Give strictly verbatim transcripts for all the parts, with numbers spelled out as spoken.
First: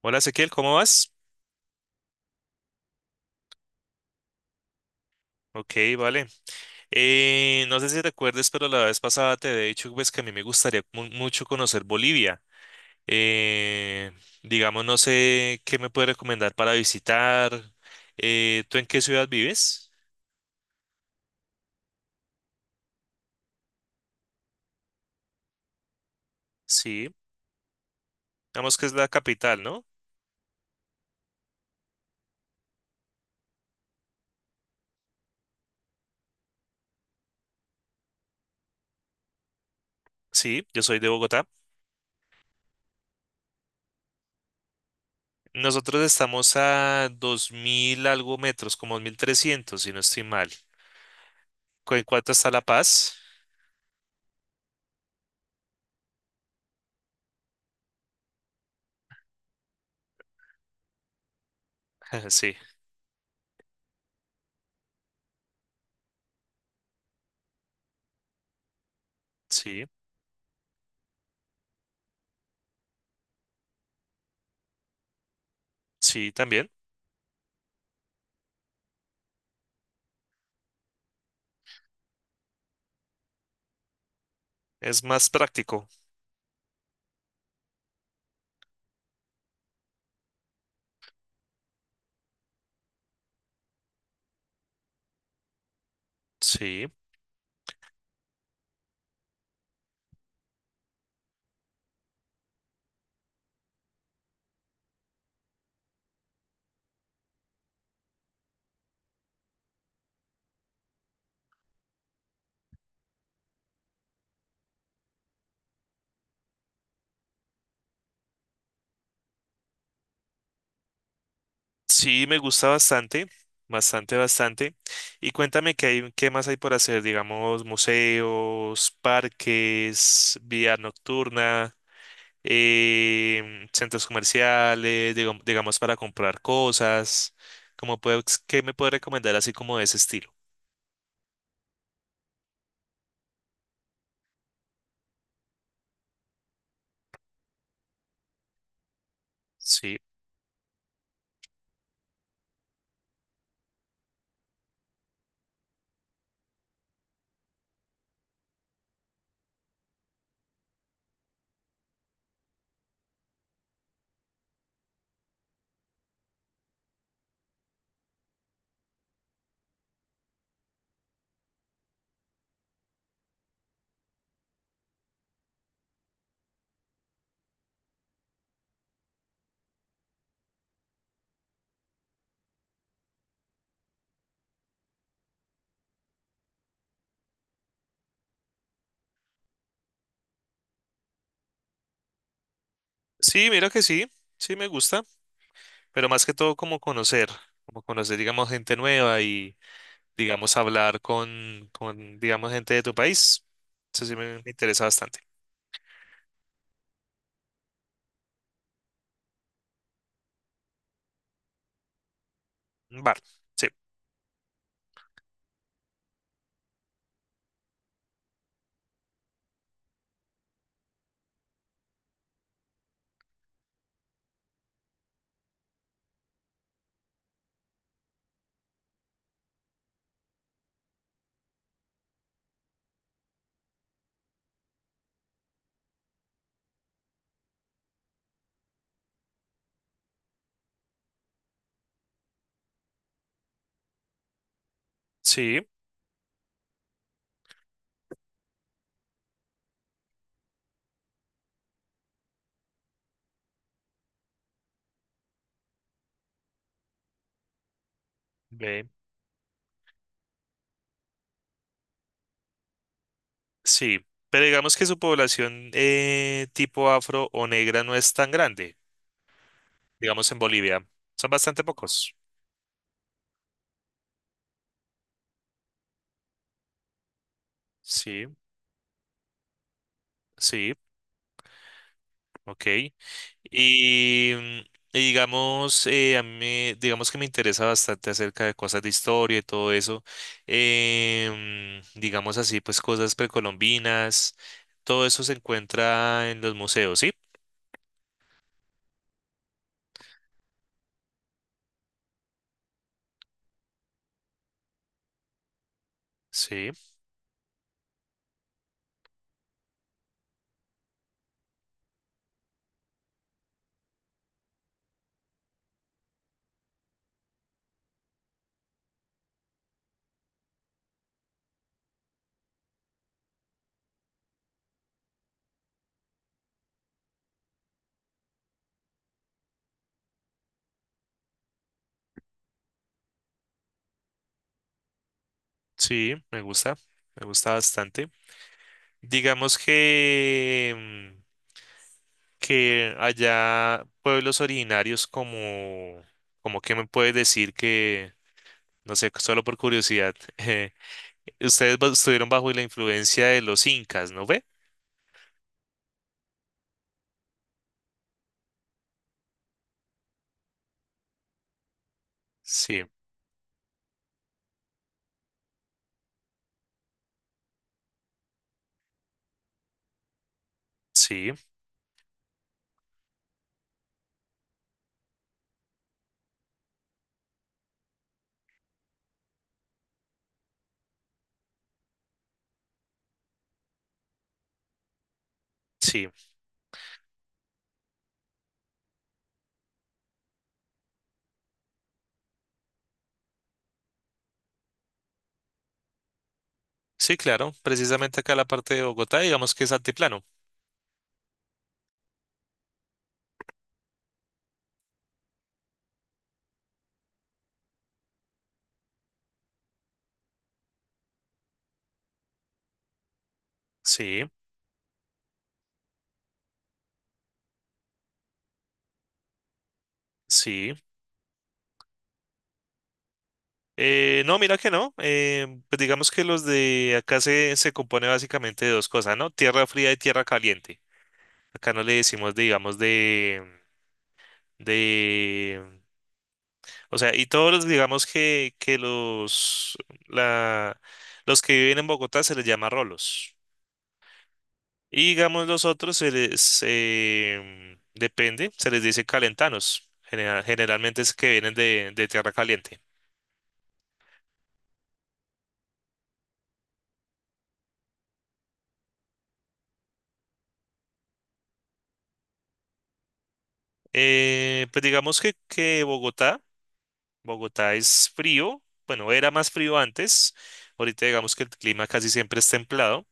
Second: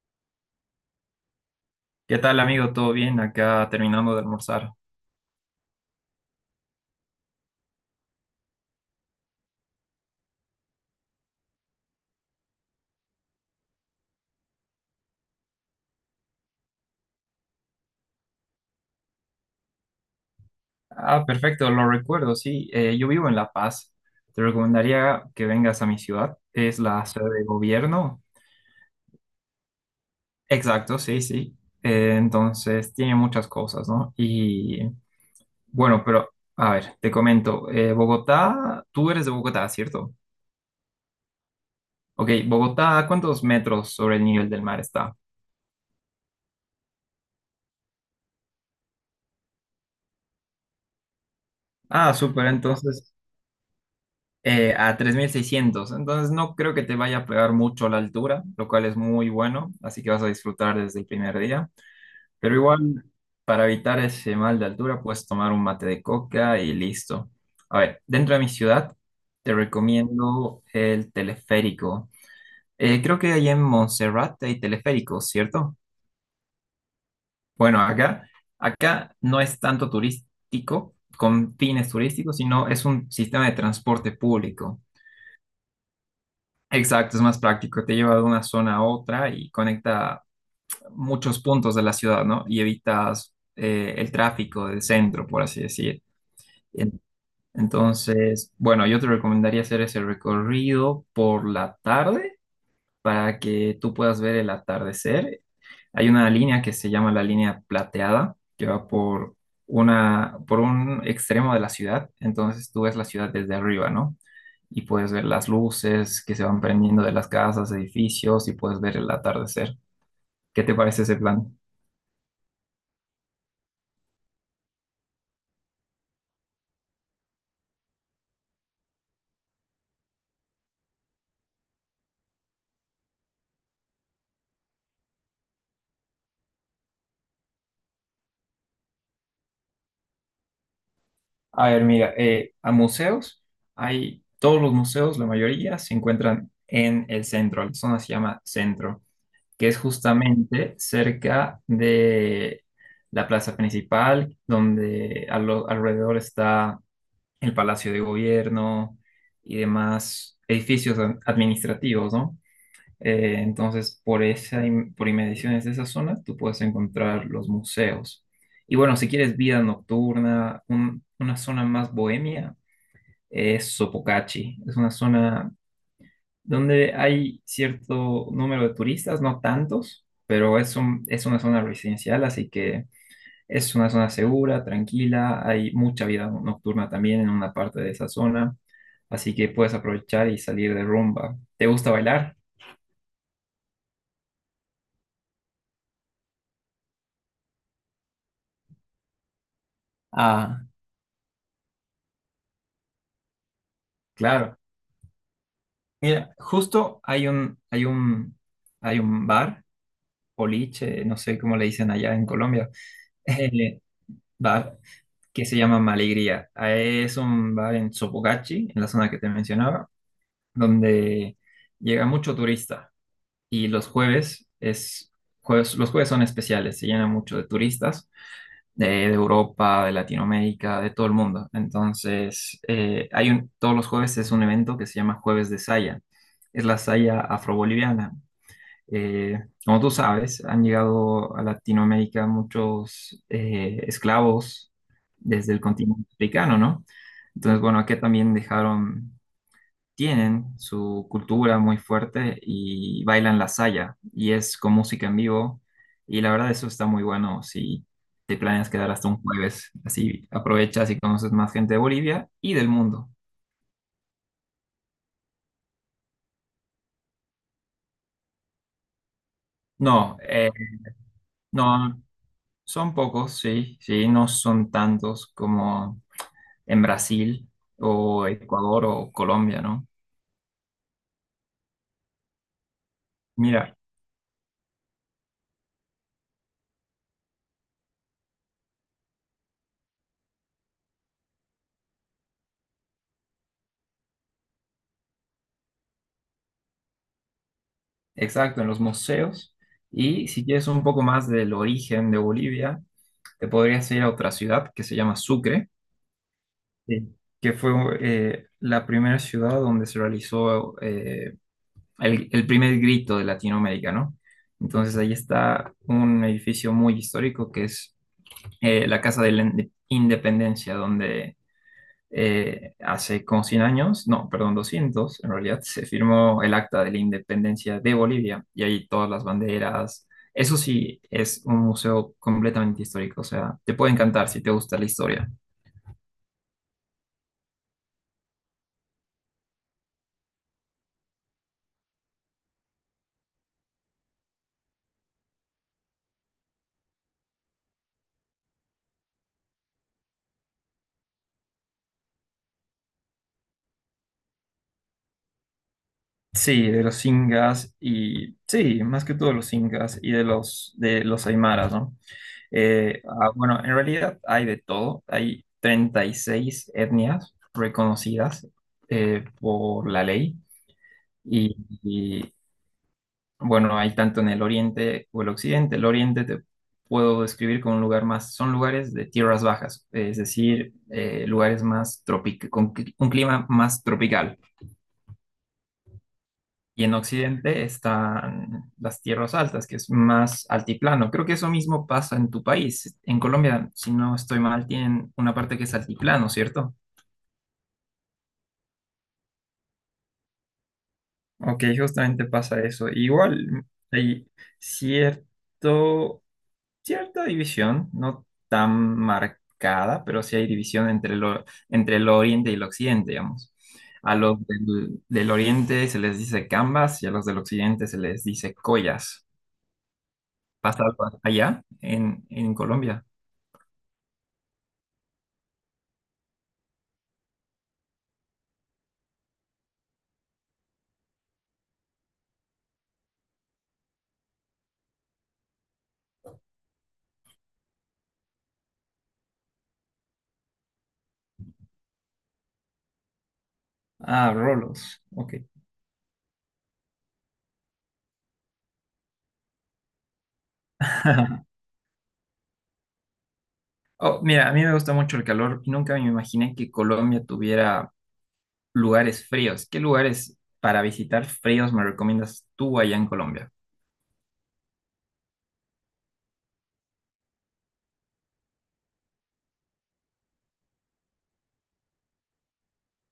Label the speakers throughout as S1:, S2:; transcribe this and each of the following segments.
S1: Hola, Ezequiel, ¿cómo vas?
S2: ¿Qué tal, amigo? ¿Todo bien? Acá terminando de almorzar.
S1: Ok, vale. Eh, no sé si te acuerdas, pero la vez pasada te he dicho, pues, que a mí me gustaría mu- mucho conocer Bolivia. Eh, digamos, no sé qué me puedes recomendar para visitar. Eh, ¿tú en qué ciudad vives?
S2: Ah, perfecto, lo recuerdo, sí. Eh, yo vivo en La Paz. Te recomendaría que vengas a mi ciudad. Es la
S1: Sí,
S2: sede de gobierno.
S1: digamos que es la capital, ¿no?
S2: Exacto, sí, sí. Eh, entonces, tiene muchas cosas, ¿no? Y bueno, pero a ver, te comento. Eh, Bogotá, tú eres de Bogotá, ¿cierto?
S1: Sí, yo soy de Bogotá.
S2: Ok, Bogotá, ¿cuántos metros sobre el nivel del mar está?
S1: Nosotros estamos a dos mil algo metros, como dos mil trescientos, si no estoy mal. ¿Cu- ¿En
S2: Ah,
S1: cuánto
S2: súper,
S1: está La
S2: entonces,
S1: Paz?
S2: eh, a tres mil seiscientos. Entonces no creo que te vaya a pegar mucho la altura, lo cual es muy bueno, así que vas a disfrutar desde el primer día. Pero
S1: Sí,
S2: igual, para evitar ese mal de altura, puedes tomar un mate de coca y listo. A ver, dentro de mi ciudad, te
S1: sí,
S2: recomiendo el teleférico. Eh, creo que ahí en Montserrat hay teleféricos, ¿cierto?
S1: sí, también.
S2: Bueno, acá, acá no es tanto turístico, con fines turísticos, sino es un sistema de transporte público.
S1: Es más práctico.
S2: Exacto, es más práctico, te lleva de una zona a otra y conecta muchos puntos de la ciudad, ¿no? Y evitas eh, el tráfico del centro, por así decir.
S1: Sí.
S2: En- Entonces, bueno, yo te recomendaría hacer ese recorrido por la tarde para que tú puedas ver el atardecer. Hay una línea que se llama la línea plateada, que va por una, por un extremo de la ciudad, entonces tú ves la ciudad desde arriba, ¿no? Y puedes ver las luces que se van prendiendo de las casas, edificios y puedes ver el atardecer. ¿Qué te parece ese plan?
S1: Sí, me gusta bastante, bastante, bastante. Y cuéntame qué hay, qué más hay por hacer, digamos, museos, parques, vía nocturna, em, centros comerciales, digam- digamos, para comprar cosas. ¿Cómo puedo, qué me puede recomendar así como de ese estilo?
S2: A ver, mira, eh, a museos, hay todos los museos, la mayoría, se encuentran en el centro, la zona se llama centro, que es
S1: Sí,
S2: justamente cerca de la plaza principal, donde a lo- alrededor está el Palacio de Gobierno y demás edificios ad- administrativos, ¿no? Eh, entonces, por esa, im- por inmediaciones de esa zona, tú puedes encontrar los museos. Y bueno, si quieres vida nocturna, un- una zona más bohemia, es Sopocachi. Es una zona donde hay cierto número de turistas, no tantos, pero es un- es una zona residencial, así que es una zona segura, tranquila. Hay mucha vida nocturna también en una parte de esa zona, así que puedes aprovechar y salir de rumba. ¿Te gusta bailar?
S1: sí, mira que sí, sí me gusta, pero más que todo como conocer, como conocer, digamos, gente nueva y, digamos,
S2: Ah,
S1: hablar con, con, digamos, gente de tu país. Eso sí me me
S2: claro.
S1: interesa bastante.
S2: Mira, justo hay un, hay un, hay un bar, boliche, no sé cómo le dicen allá en Colombia,
S1: Vale, sí,
S2: eh, bar que se llama Malegría. Ah, es un bar en Sopogachi, en la zona que te mencionaba, donde llega mucho turista y los jueves es jueves, los jueves son especiales, se llena mucho de turistas de, de Europa, de Latinoamérica, de todo el mundo. Entonces, eh, hay un, todos los jueves es un evento que se llama Jueves de Saya, es la saya afroboliviana. Eh, Como tú sabes, han llegado a Latinoamérica muchos eh, esclavos desde el
S1: sí,
S2: continente africano, ¿no? Entonces, bueno, aquí también dejaron, tienen su cultura muy fuerte y bailan la saya y es con música en vivo y la verdad eso está muy bueno si te planeas
S1: ve,
S2: quedar hasta un jueves, así aprovechas y conoces más gente de Bolivia y del mundo.
S1: sí. Pero digamos que su población eh, tipo afro o negra no es tan grande,
S2: No,
S1: digamos, en
S2: eh,
S1: Bolivia. Son bastante
S2: no,
S1: pocos.
S2: son pocos, sí, sí, no son tantos como en Brasil
S1: Sí,
S2: o Ecuador o Colombia, ¿no?
S1: sí, ok.
S2: Mira,
S1: Y, mm, y digamos, eh, a mí, digamos que me interesa bastante acerca de cosas de historia y todo eso. Em, digamos así, pues, cosas precolombinas. Todo eso se encuentra en los museos, ¿sí?
S2: exacto, en los museos. Y si quieres un poco más del origen de Bolivia, te podrías ir a otra ciudad que se llama Sucre.
S1: Sí,
S2: Sí, que fue eh, la primera ciudad donde se realizó eh, el, el primer grito de Latinoamérica, ¿no? Entonces ahí está un edificio muy histórico que es eh, la Casa de la Inde- Independencia, donde eh, hace como cien años, no, perdón, doscientos en realidad, se firmó el Acta de la Independencia de Bolivia y ahí todas las banderas. Eso sí, es un museo completamente histórico, o sea, te puede encantar si te gusta la historia.
S1: sí, me gusta, me gusta bastante. Digamos que, mm, que allá pueblos originarios como, como que me puedes decir que, no sé, solo por curiosidad, eh, ustedes ba- estuvieron bajo la influencia de los incas, ¿no ve?
S2: Sí, de los incas y sí, más que todo los incas y de los, de los aymaras, ¿no?
S1: Sí,
S2: Eh, ah, bueno, en realidad hay de todo. Hay treinta y seis etnias reconocidas eh, por la ley.
S1: sí,
S2: Y, y, bueno, hay tanto en el oriente o el occidente. El oriente te puedo describir como un lugar más, son lugares de tierras bajas, es decir, eh, lugares más tropic, con cli- un clima más tropical.
S1: sí,
S2: Y en Occidente están las tierras altas, que es más altiplano. Creo que eso mismo pasa en tu país. En Colombia, si no estoy mal, tienen una parte que es altiplano, ¿cierto?
S1: sí, claro, precisamente acá la parte de Bogotá, digamos que es altiplano.
S2: Ok, justamente pasa eso. Igual hay cierto, cierta división, no tan marcada, pero sí hay división entre lo, entre el oriente y el occidente, digamos. A
S1: Sí,
S2: los del, del oriente se les dice cambas y a los del occidente se les dice collas.
S1: sí.
S2: ¿Pasa algo allá en, en Colombia?
S1: Eh, no, mira que no. Eh, pues digamos que los de acá se, se compone básicamente de dos cosas, ¿no? Tierra fría y tierra caliente. Acá no le decimos, digamos, de, de, o sea, y todos los, digamos que, que los, la, los que viven en Bogotá se les llama rolos.
S2: Ah, rolos.
S1: Y
S2: Ok.
S1: digamos los otros se les, em, depende, se les dice calentanos. General- generalmente es que vienen de, de tierra caliente.
S2: Oh, mira, a mí me gusta mucho el calor y nunca me imaginé que Colombia tuviera lugares fríos. ¿Qué lugares para visitar fríos me recomiendas tú allá en Colombia?
S1: Eh, pues digamos que, que Bogotá. Bogotá es frío, bueno, era más frío antes, ahorita digamos que el clima casi siempre es templado.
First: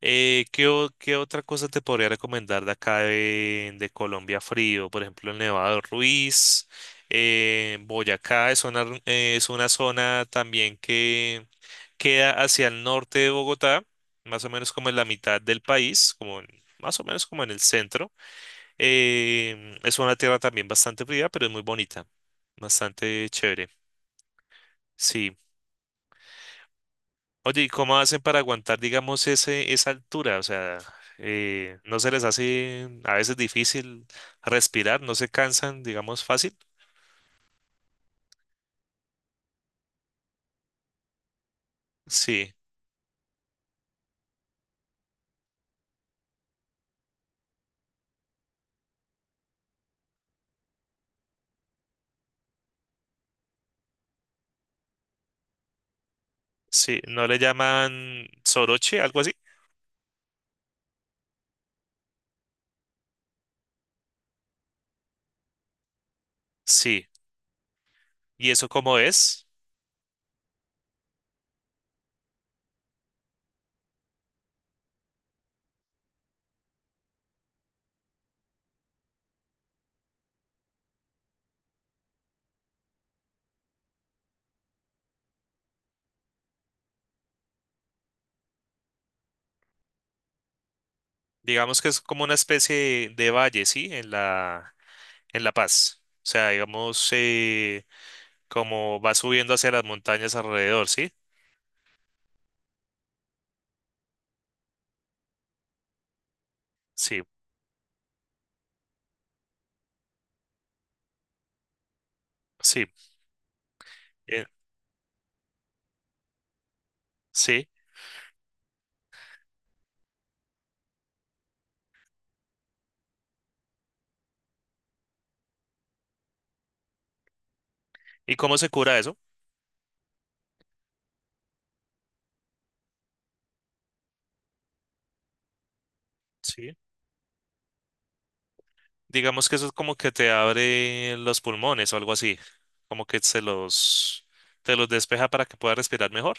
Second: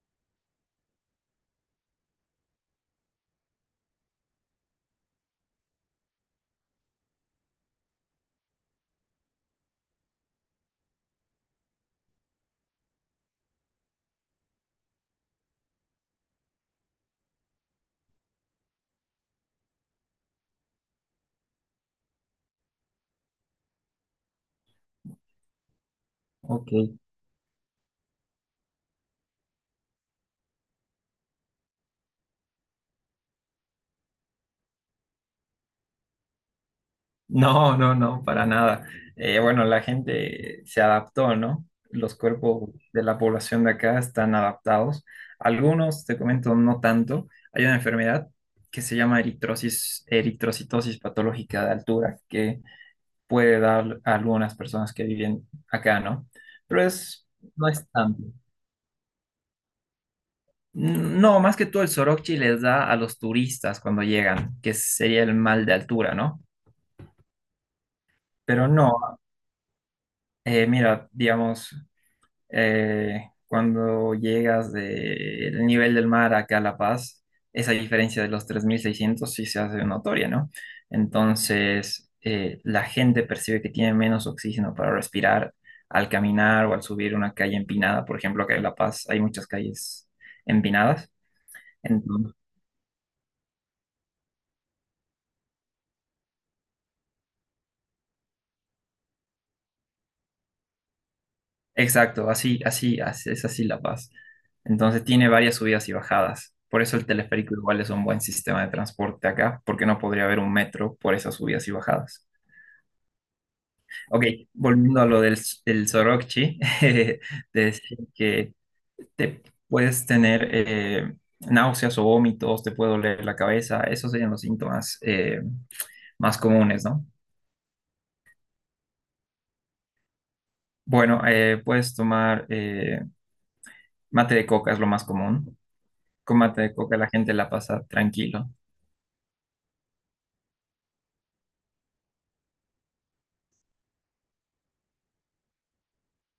S1: Eh, ¿qué, o- Qué otra cosa te podría recomendar de acá de, de Colombia frío? Por ejemplo, el Nevado Ruiz, eh, Boyacá es una, r- eh, es una zona también que queda hacia el norte de Bogotá, más o menos como en la mitad del país, como en- más o menos como en el centro. Em, es una tierra también bastante fría, pero es muy bonita, bastante chévere. Sí.
S2: Ok.
S1: Oye, ¿y cómo hacen para aguantar, digamos, ese, esa altura? O sea, eh, ¿no se les hace a veces difícil respirar? ¿No se cansan, digamos, fácil?
S2: No, no, no, para nada. Eh, bueno, la gente se adaptó, ¿no? Los
S1: Sí,
S2: cuerpos de la población de acá están adaptados. Algunos, te comento, no tanto. Hay una enfermedad que se llama eritrosis, eritrocitosis patológica de altura que puede dar a algunas personas que viven acá, ¿no? Pero
S1: sí. ¿No
S2: es,
S1: le
S2: no es tanto.
S1: llaman soroche, algo así?
S2: No, más que todo el soroche les da a los turistas cuando llegan, que sería el mal de altura, ¿no?
S1: Sí. ¿Y
S2: Pero
S1: eso cómo
S2: no,
S1: es?
S2: eh, mira, digamos, eh, cuando llegas del nivel del mar acá a La Paz, esa diferencia de los tres mil seiscientos sí se hace notoria, ¿no? Entonces, eh, la gente percibe que tiene menos oxígeno para respirar al caminar o al subir una calle empinada. Por ejemplo, acá en La Paz hay muchas calles empinadas.
S1: Digamos que es como una especie de, de valle, ¿sí? En la, en La Paz. O sea, digamos, eh, como va subiendo hacia las montañas alrededor, ¿sí?
S2: Exacto, así, así, así- es así La Paz. Entonces tiene varias subidas y bajadas. Por eso el
S1: Sí,
S2: teleférico igual es un buen sistema de transporte acá, porque no podría haber un metro por esas subidas y bajadas.
S1: sí,
S2: Ok,
S1: eh,
S2: volviendo a lo del, del Sorokchi, de
S1: sí.
S2: decir que te puedes tener eh, náuseas o vómitos, te puede doler la cabeza, esos serían los síntomas eh, más comunes, ¿no?
S1: ¿Y cómo se cura eso?
S2: Bueno, eh, puedes tomar eh, mate de coca, es lo más común. Con mate de
S1: Sí.
S2: coca la gente la pasa tranquilo.
S1: Digamos que eso es como que te abre los pulmones o algo así, como que se los, te los despeja para que puedas respirar mejor.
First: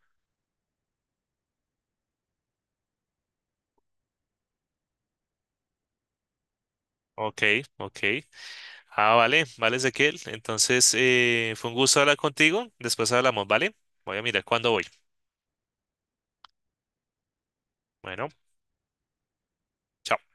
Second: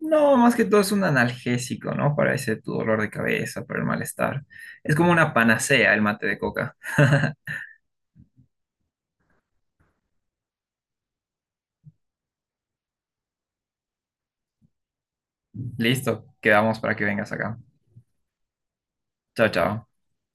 S2: No, más que todo es un analgésico, ¿no? Para ese tu dolor de cabeza, para el malestar. Es como una panacea el mate de coca.
S1: Ok, ok. Ah, vale, vale, Ezequiel. Entonces, eh, fue un gusto hablar contigo. Después hablamos, ¿vale? Voy a mirar cuándo voy.
S2: Listo, quedamos para que vengas acá.
S1: Bueno.
S2: Chao, chao.
S1: Chao.